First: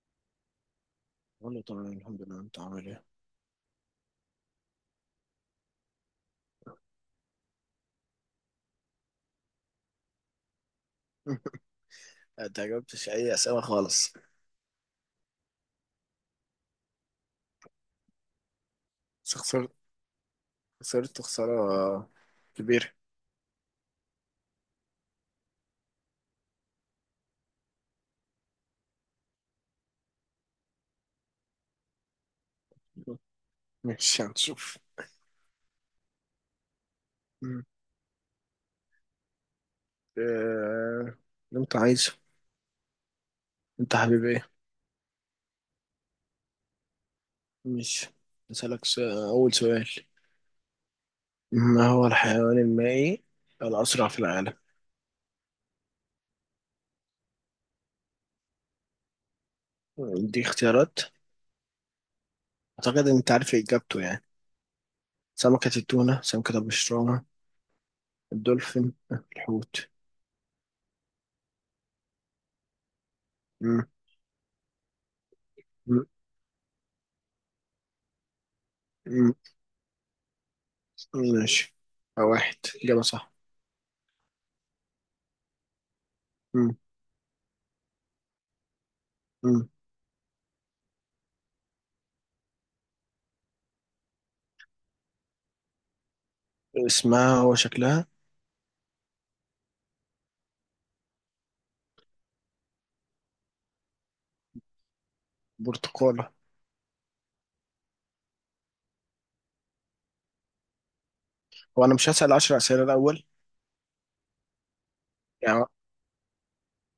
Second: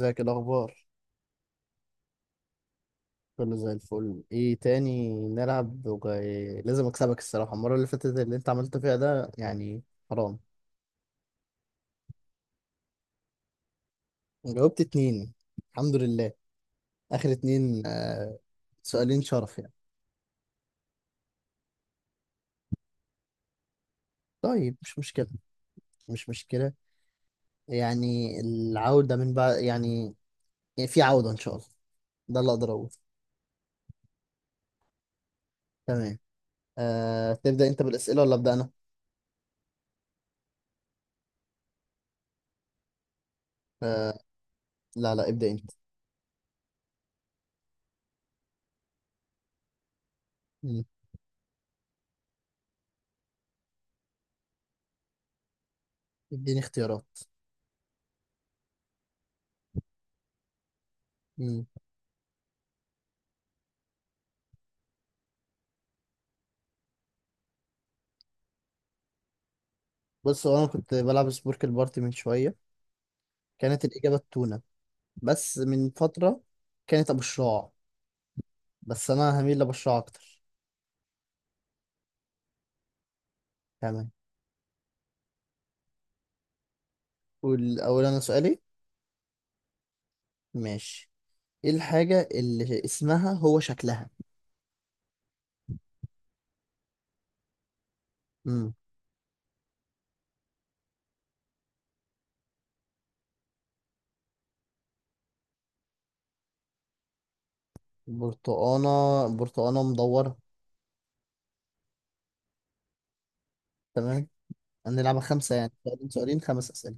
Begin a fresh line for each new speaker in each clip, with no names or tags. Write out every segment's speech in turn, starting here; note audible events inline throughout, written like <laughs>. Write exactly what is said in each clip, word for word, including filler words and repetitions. ازيك؟ إيه الاخبار؟
والله تمام، الحمد لله. انت عامل ايه؟
كله زي الفل. ايه تاني نلعب، وجاي لازم اكسبك. الصراحه المره اللي فاتت اللي انت عملته فيها ده يعني حرام.
<laughs> انت جاوبتش اي اسئله خالص.
جاوبت اتنين، الحمد لله. اخر اتنين، آه، سؤالين
بس
شرف يعني.
خسرت خسرت خساره كبيره.
طيب، مش مشكله، مش مشكله. يعني العوده من بعد يعني يعني في عوده ان شاء الله. ده اللي اقدر اقوله.
<laughs> مش هنشوف.
تمام. آه،
مم.
تبدا انت بالاسئله ولا ابدا انا؟
آه، اللي انت عايزه. انت
آه،
حبيب ايه؟
لا لا، ابدا انت.
مش اسالك س- اول سؤال.
مم.
ما هو الحيوان المائي الاسرع في العالم؟
اديني اختيارات.
دي اختيارات.
مم.
اعتقد ان انت عارف اجابته يعني. سمكه التونه، سمكه البشرانه، الدولفين، الحوت.
بص، هو انا كنت بلعب سبورك البارتي من شويه،
مم.
كانت الإجابة التونة، بس من
مم.
فترة كانت أبو الشراع، بس
مم.
أنا هميل لأبو الشراع أكتر.
ماشي، واحد اجابه صح.
تمام.
مم.
قول أول أنا سؤالي.
مم.
ماشي. إيه الحاجة اللي اسمها هو شكلها؟
اسمها وشكلها.
امم
برتقالة.
برتقانة، برتقانة مدورة.
هو أنا مش هسأل عشر أسئلة الأول؟
تمام. هنلعبها خمسة،
يعني،
يعني سؤالين سؤالين، خمس أسئلة.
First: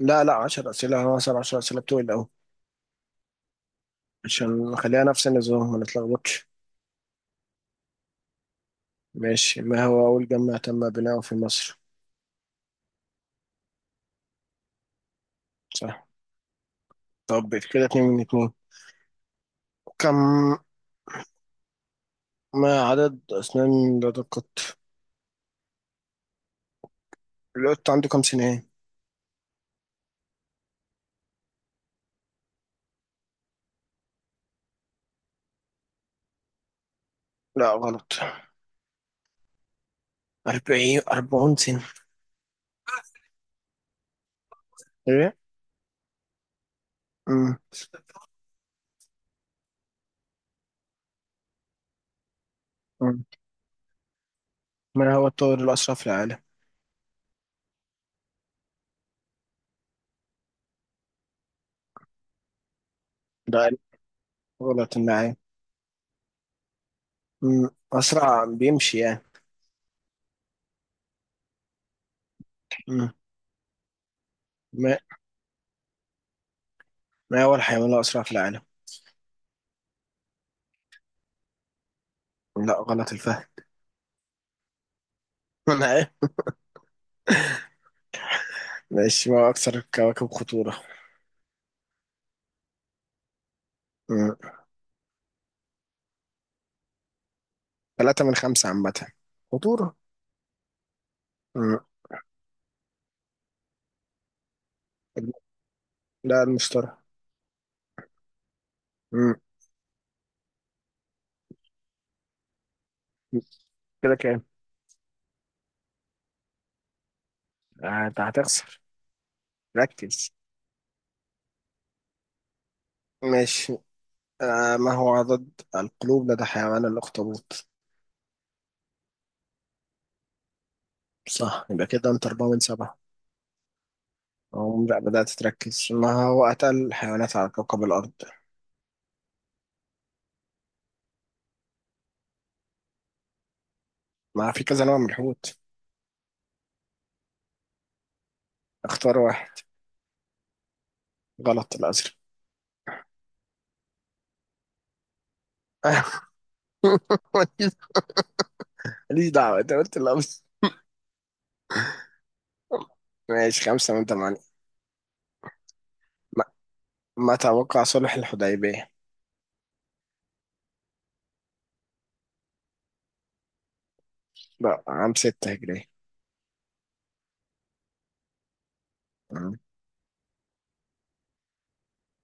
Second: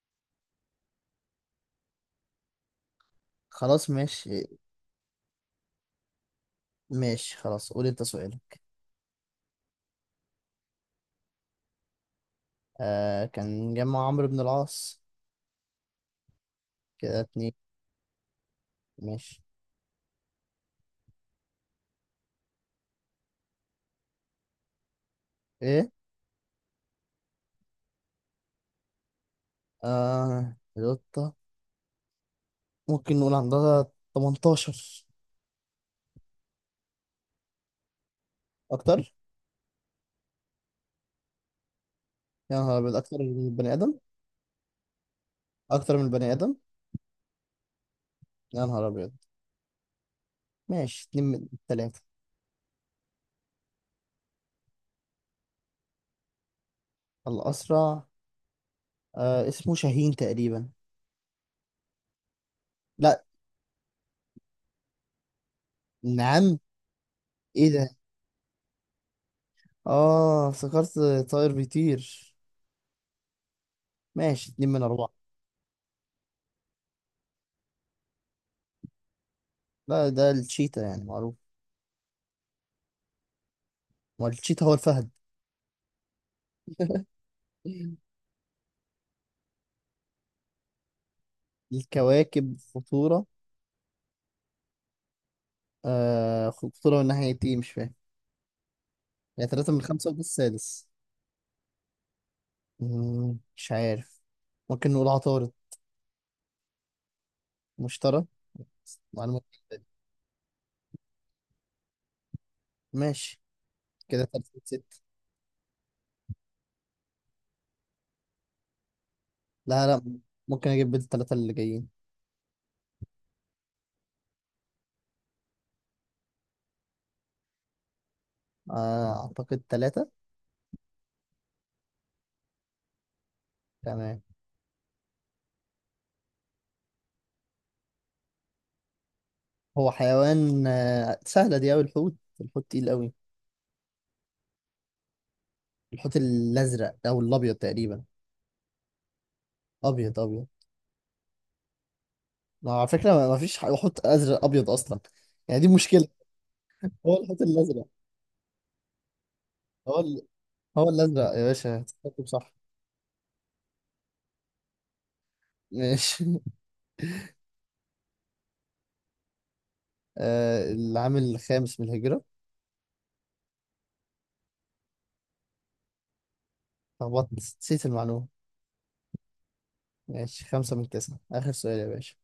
لا لا، عشر أسئلة، أنا هسأل عشر أسئلة بتوعي الأول،
خلاص ماشي.
عشان نخليها نفس النظام ما نتلخبطش.
ماشي خلاص، قول أنت سؤالك.
ماشي. ما هو أول جامع تم بناؤه في مصر؟
آه، كان جمع عمرو بن العاص.
صح.
كده اتنين.
طب كده اتنين من اتنين.
ماشي.
كم ما عدد أسنان لدى القط؟
إيه؟
القط عنده كم سنة؟
آه القطة، ممكن نقول عندها تمنتاشر.
لا، غلط،
أكتر.
أربعين، أربعون سنة.
يا نهار أبيض، أكتر من البني آدم.
إيه؟
أكتر من البني آدم.
أمم،
يا نهار أبيض. ماشي، اتنين من التلاتة.
أمم. ما هو الطائر الأسرع في العالم؟
الأسرع؟ آه، اسمه شاهين تقريبا. لا.
ده غلط، النعام.
نعم. إيه
أمم،
ده؟
أسرع بيمشي يعني.
آه افتكرت، طائر بيطير. ماشي، اتنين من
أمم.
أربعة.
ما هو الحيوان الأسرع في العالم؟
لا، ده الشيتا، يعني معروف.
لا غلط، الفهم.
ما الشيتا هو الفهد.
<laughs> أنا إيه؟ ماشي، ما هو أكثر الكواكب خطورة؟
الكواكب خطورة؟
مم.
آه، خطورة من ناحية إيه؟ مش فاهم.
ثلاثة من خمسة عامة.
يعني تلاتة من
خطورة.
خمسة، وده السادس.
مم.
مم، مش عارف. ممكن نقول عطارد.
لا، المشتري.
مشترى.
مم.
معلومة جديدة دي. ماشي.
كده
كده
كام؟
تلاتة.
آه، أنت هتخسر.
لا لا.
ركز.
ممكن اجيب بيت الثلاثة اللي جايين.
ماشي. آه، ما هو عدد القلوب لدى حيوان الأخطبوط؟
آه، اعتقد ثلاثة.
صح، يبقى كده أنت أربعة من سبعة.
تمام.
أو لا، بدأت تركز؟ ما هو أتقل الحيوانات على كوكب الأرض؟
هو حيوان آه، سهلة دي اوي، الحوت. الحوت تقيل اوي.
ما في كذا نوع من الحوت.
الحوت الازرق او الابيض تقريبا.
اختار واحد.
ابيض، ابيض.
غلط، الأزرق.
ما على فكرة، ما ما فيش ح- حوت ازرق ابيض اصلا. يعني دي مشكلة. هو
<laughs>
الحوت
ماليش
الازرق.
ماليش دعوة، أنت قلت
هو
الأبيض.
ال... هو الازرق يا باشا، هتتكتب صح.
ماشي، خمسة من ثمانية.
ماشي.
ما,
<laughs>
ما توقع صلح الحديبية؟
آه، العام الخامس من الهجرة.
لا، عام ستة هجرية.
لخبطت، نسيت المعلومة.
مم.
ماشي، خمسة من تسعة. آخر سؤال يا باشا.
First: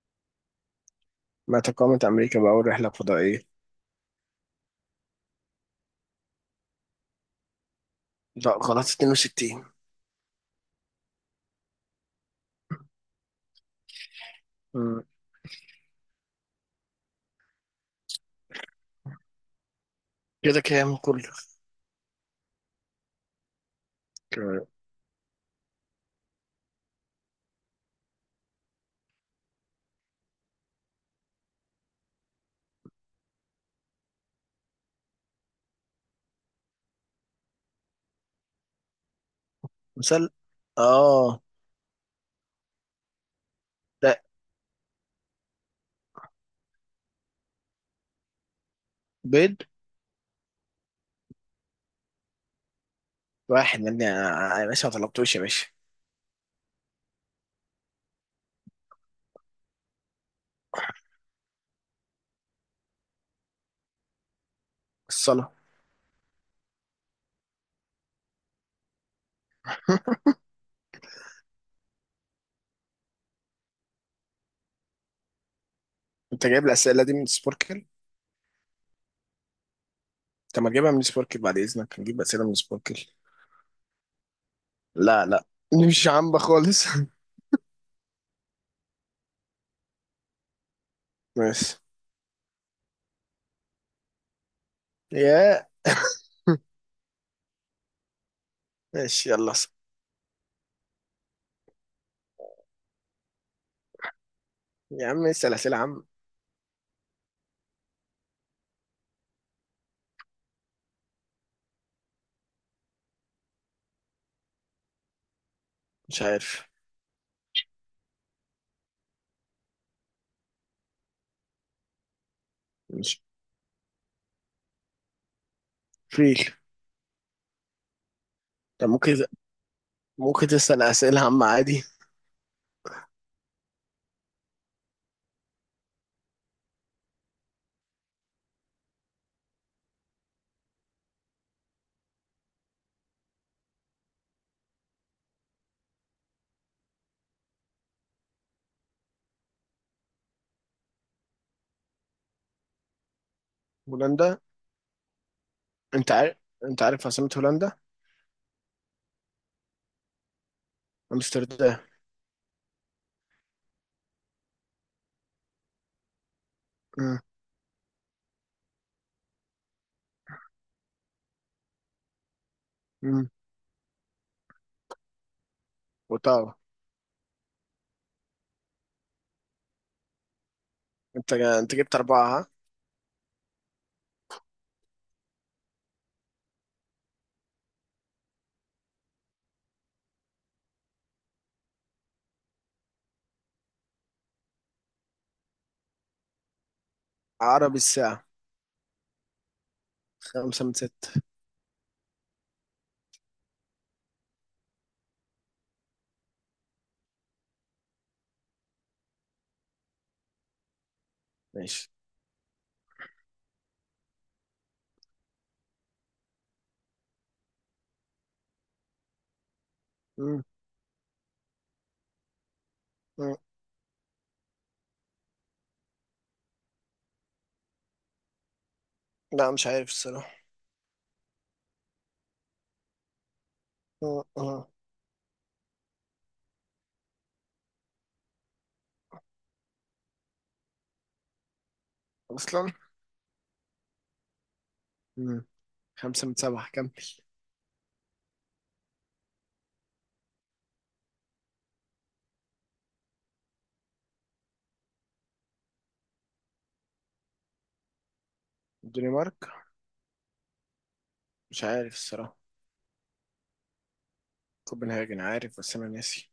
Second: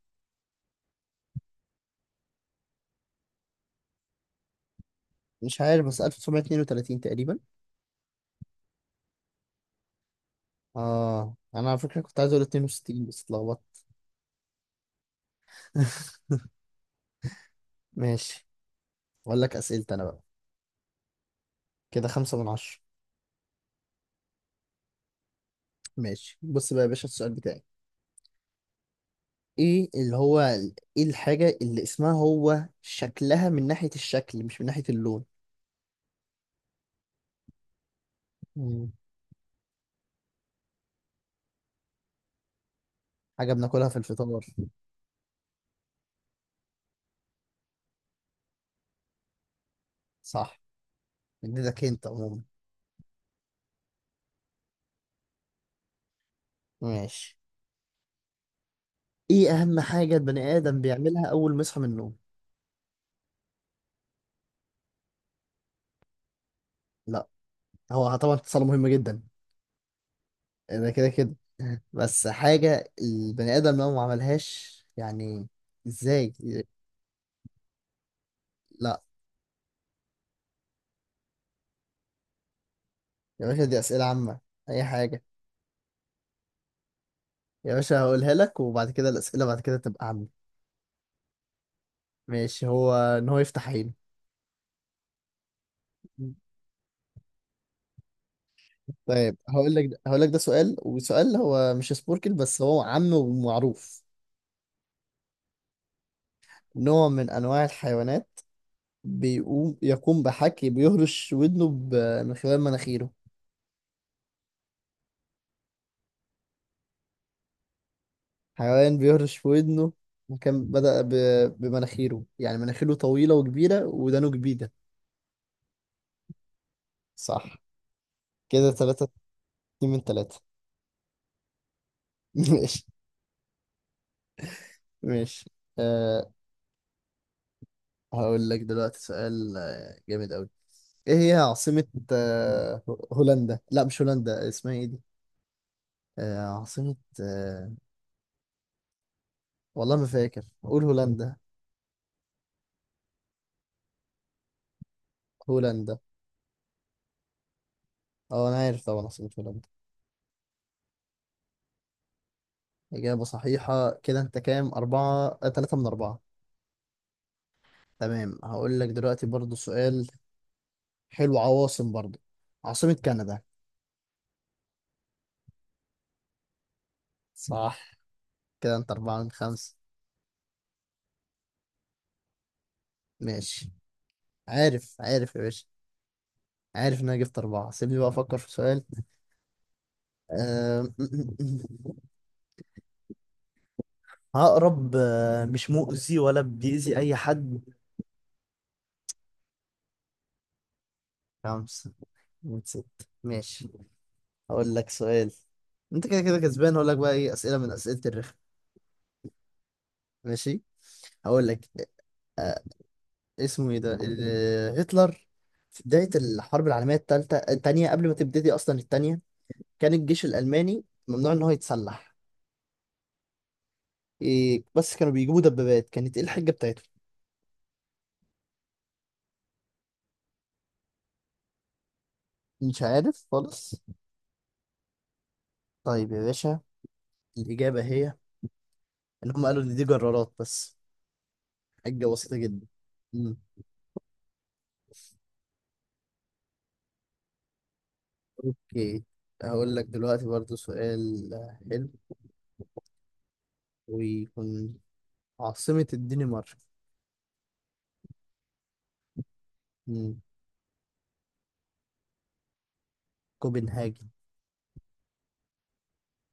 ما تقامت أمريكا بأول رحلة فضائية؟
مش عارف، بس ألف وتسعمية واتنين وتلاتين تقريبا.
لا، غلط، اتنين وستين.
اه انا على فكرة كنت عايز اقول اتنين وستين بس اتلخبطت.
مم.
<laughs> ماشي. اقول لك اسئلتي انا بقى.
كده كام كله؟
كده خمسة من عشرة.
كام؟
ماشي، بص بقى يا باشا، السؤال بتاعي. ايه اللي هو، ايه الحاجة اللي اسمها هو شكلها، من ناحية الشكل مش من ناحية اللون؟ مم.
مثال. اه
حاجة بناكلها في
لا،
الفطار.
بيض.
صح. اديتك انت عموما.
واحد من، يا باشا ما طلبتوش يا باشا.
ماشي. ايه اهم حاجة البني ادم بيعملها اول ما يصحى من النوم؟
الصلاة.
لا. هو طبعا اتصال مهم جدا،
<laughs>
ده كده كده، بس حاجة البني آدم لو ما عملهاش يعني. ازاي؟
انت جايب الأسئلة دي من سبوركل؟
لا.
طب ما تجيبها من سبوركل بعد إذنك، نجيب أسئلة من سبوركل.
يا باشا دي أسئلة عامة، أي حاجة.
لا لا، دي مش عامة خالص. <laughs>
يا باشا هقولها لك، وبعد كده الأسئلة بعد كده تبقى عامة.
ماشي.
ماشي. هو إن هو يفتح عينه.
يا <laughs> ماشي،
طيب
يلا اسأل.
هقول لك، هقول لك ده سؤال، وسؤال هو مش سبوركل، بس هو عام ومعروف.
يا عم اسأل أسئلة عامة.
نوع من أنواع الحيوانات، بيقوم يقوم بحكي بيهرش ودنه ب- من خلال مناخيره.
مش عارف.
حيوان بيهرش في ودنه، وكان بدأ ب... بمناخيره، يعني مناخيره
مش
طويلة وكبيرة، ودانه كبيرة.
فيل.
صح. كده
طب
تلاتة.
ممكن،
اتنين من تلاتة.
ممكن تسأل أسئلة عامة عادي.
<laughs> ماشي. ماشي. أه هقول لك دلوقتي سؤال آه، جامد أوي. ايه هي عاصمة أه هولندا؟ لا، مش هولندا. اسمها ايه دي؟ أه، عاصمة. أه والله ما فاكر، قول هولندا.
هولندا.
هولندا.
أنت عارف أنت عارف عاصمة هولندا.
اه انا عارف طبعا عاصمة هولندا.
أمستردام.
إجابة صحيحة. كده انت كام؟ أربعة. آه، تلاتة من أربعة.
أمم،
تمام، هقول لك دلوقتي برضو سؤال حلو، عواصم برضه. عاصمة
أمم.
كندا.
وطبعا،
صح. كده انت أربعة من خمسة.
أنت أنت جبت أربعة ها؟
ماشي. عارف عارف يا باشا، عارف إن أنا جبت أربعة. سيبني بقى أفكر في سؤال. أه... <laughs> عقرب، آه، مش مؤذي ولا بيأذي أي حد.
عربي الساعة. خمسة من ستة.
خمسة من ستة. ماشي، هقول لك سؤال. أنت كده كده كسبان. هقول لك بقى إيه؟ أسئلة من أسئلة الرخ. ماشي. هقول لك.
ماشي.
أه... اسمه إيه ده، ال- هتلر، في بداية الحرب العالمية التالتة التانية، قبل ما تبتدي أصلا التانية، كان الجيش
أمم،
الألماني ممنوع إن هو يتسلح.
أمم.
إيه بس كانوا بيجيبوا دبابات؟ كانت إيه الحجة بتاعتهم؟
لا مش عارف الصراحة.
مش عارف خالص.
أمم، أمم.
طيب يا باشا، الإجابة هي إن هم قالوا إن دي جرارات بس. حجة بسيطة جدا.
أصلا.
مم.
أمم. خمسة من سبعة كم؟
أوكي، هقول لك دلوقتي برضو سؤال حلو، ويكون عاصمة الدنمارك.
الدنمارك.
مم.
مش عارف الصراحة.
كوبنهاجن.
كوبنهاجن، عارف بس أنا ناسي.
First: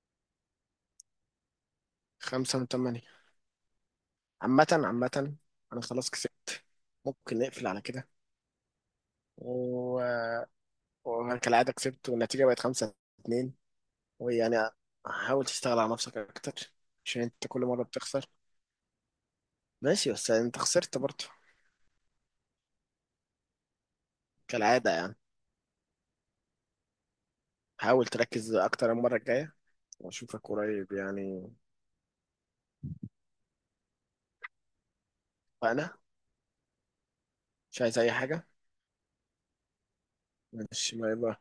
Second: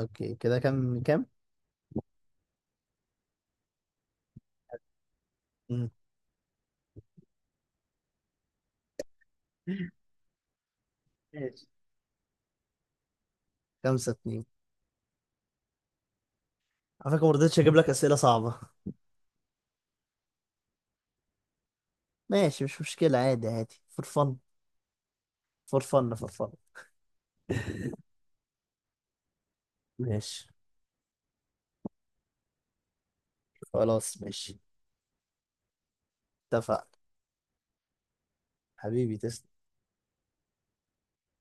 أوكي، كده كام؟ كام؟
خمسة من تمانية. عامة، عامة. أنا
مم.
خلاص كسبت، ممكن نقفل على كده. و وأنا
ماشي.
كالعادة كسبت، والنتيجة بقت خمسة اتنين.
خمسة اتنين.
ويعني، حاول تشتغل على نفسك أكتر،
على
عشان
فكرة ما
أنت
رضيتش
كل
أجيب
مرة
لك أسئلة
بتخسر.
صعبة.
ماشي بس يعني أنت خسرت برضه،
ماشي، مش مشكلة، عادي عادي. فور فن
كالعادة يعني.
فور فن فور فن
حاول تركز أكتر المرة الجاية، وأشوفك
ماشي.
قريب يعني.
خلاص ماشي.
وأنا
اتفق.
مش عايز أي حاجة.
حبيبي تسلم.
ماشي، باي باي.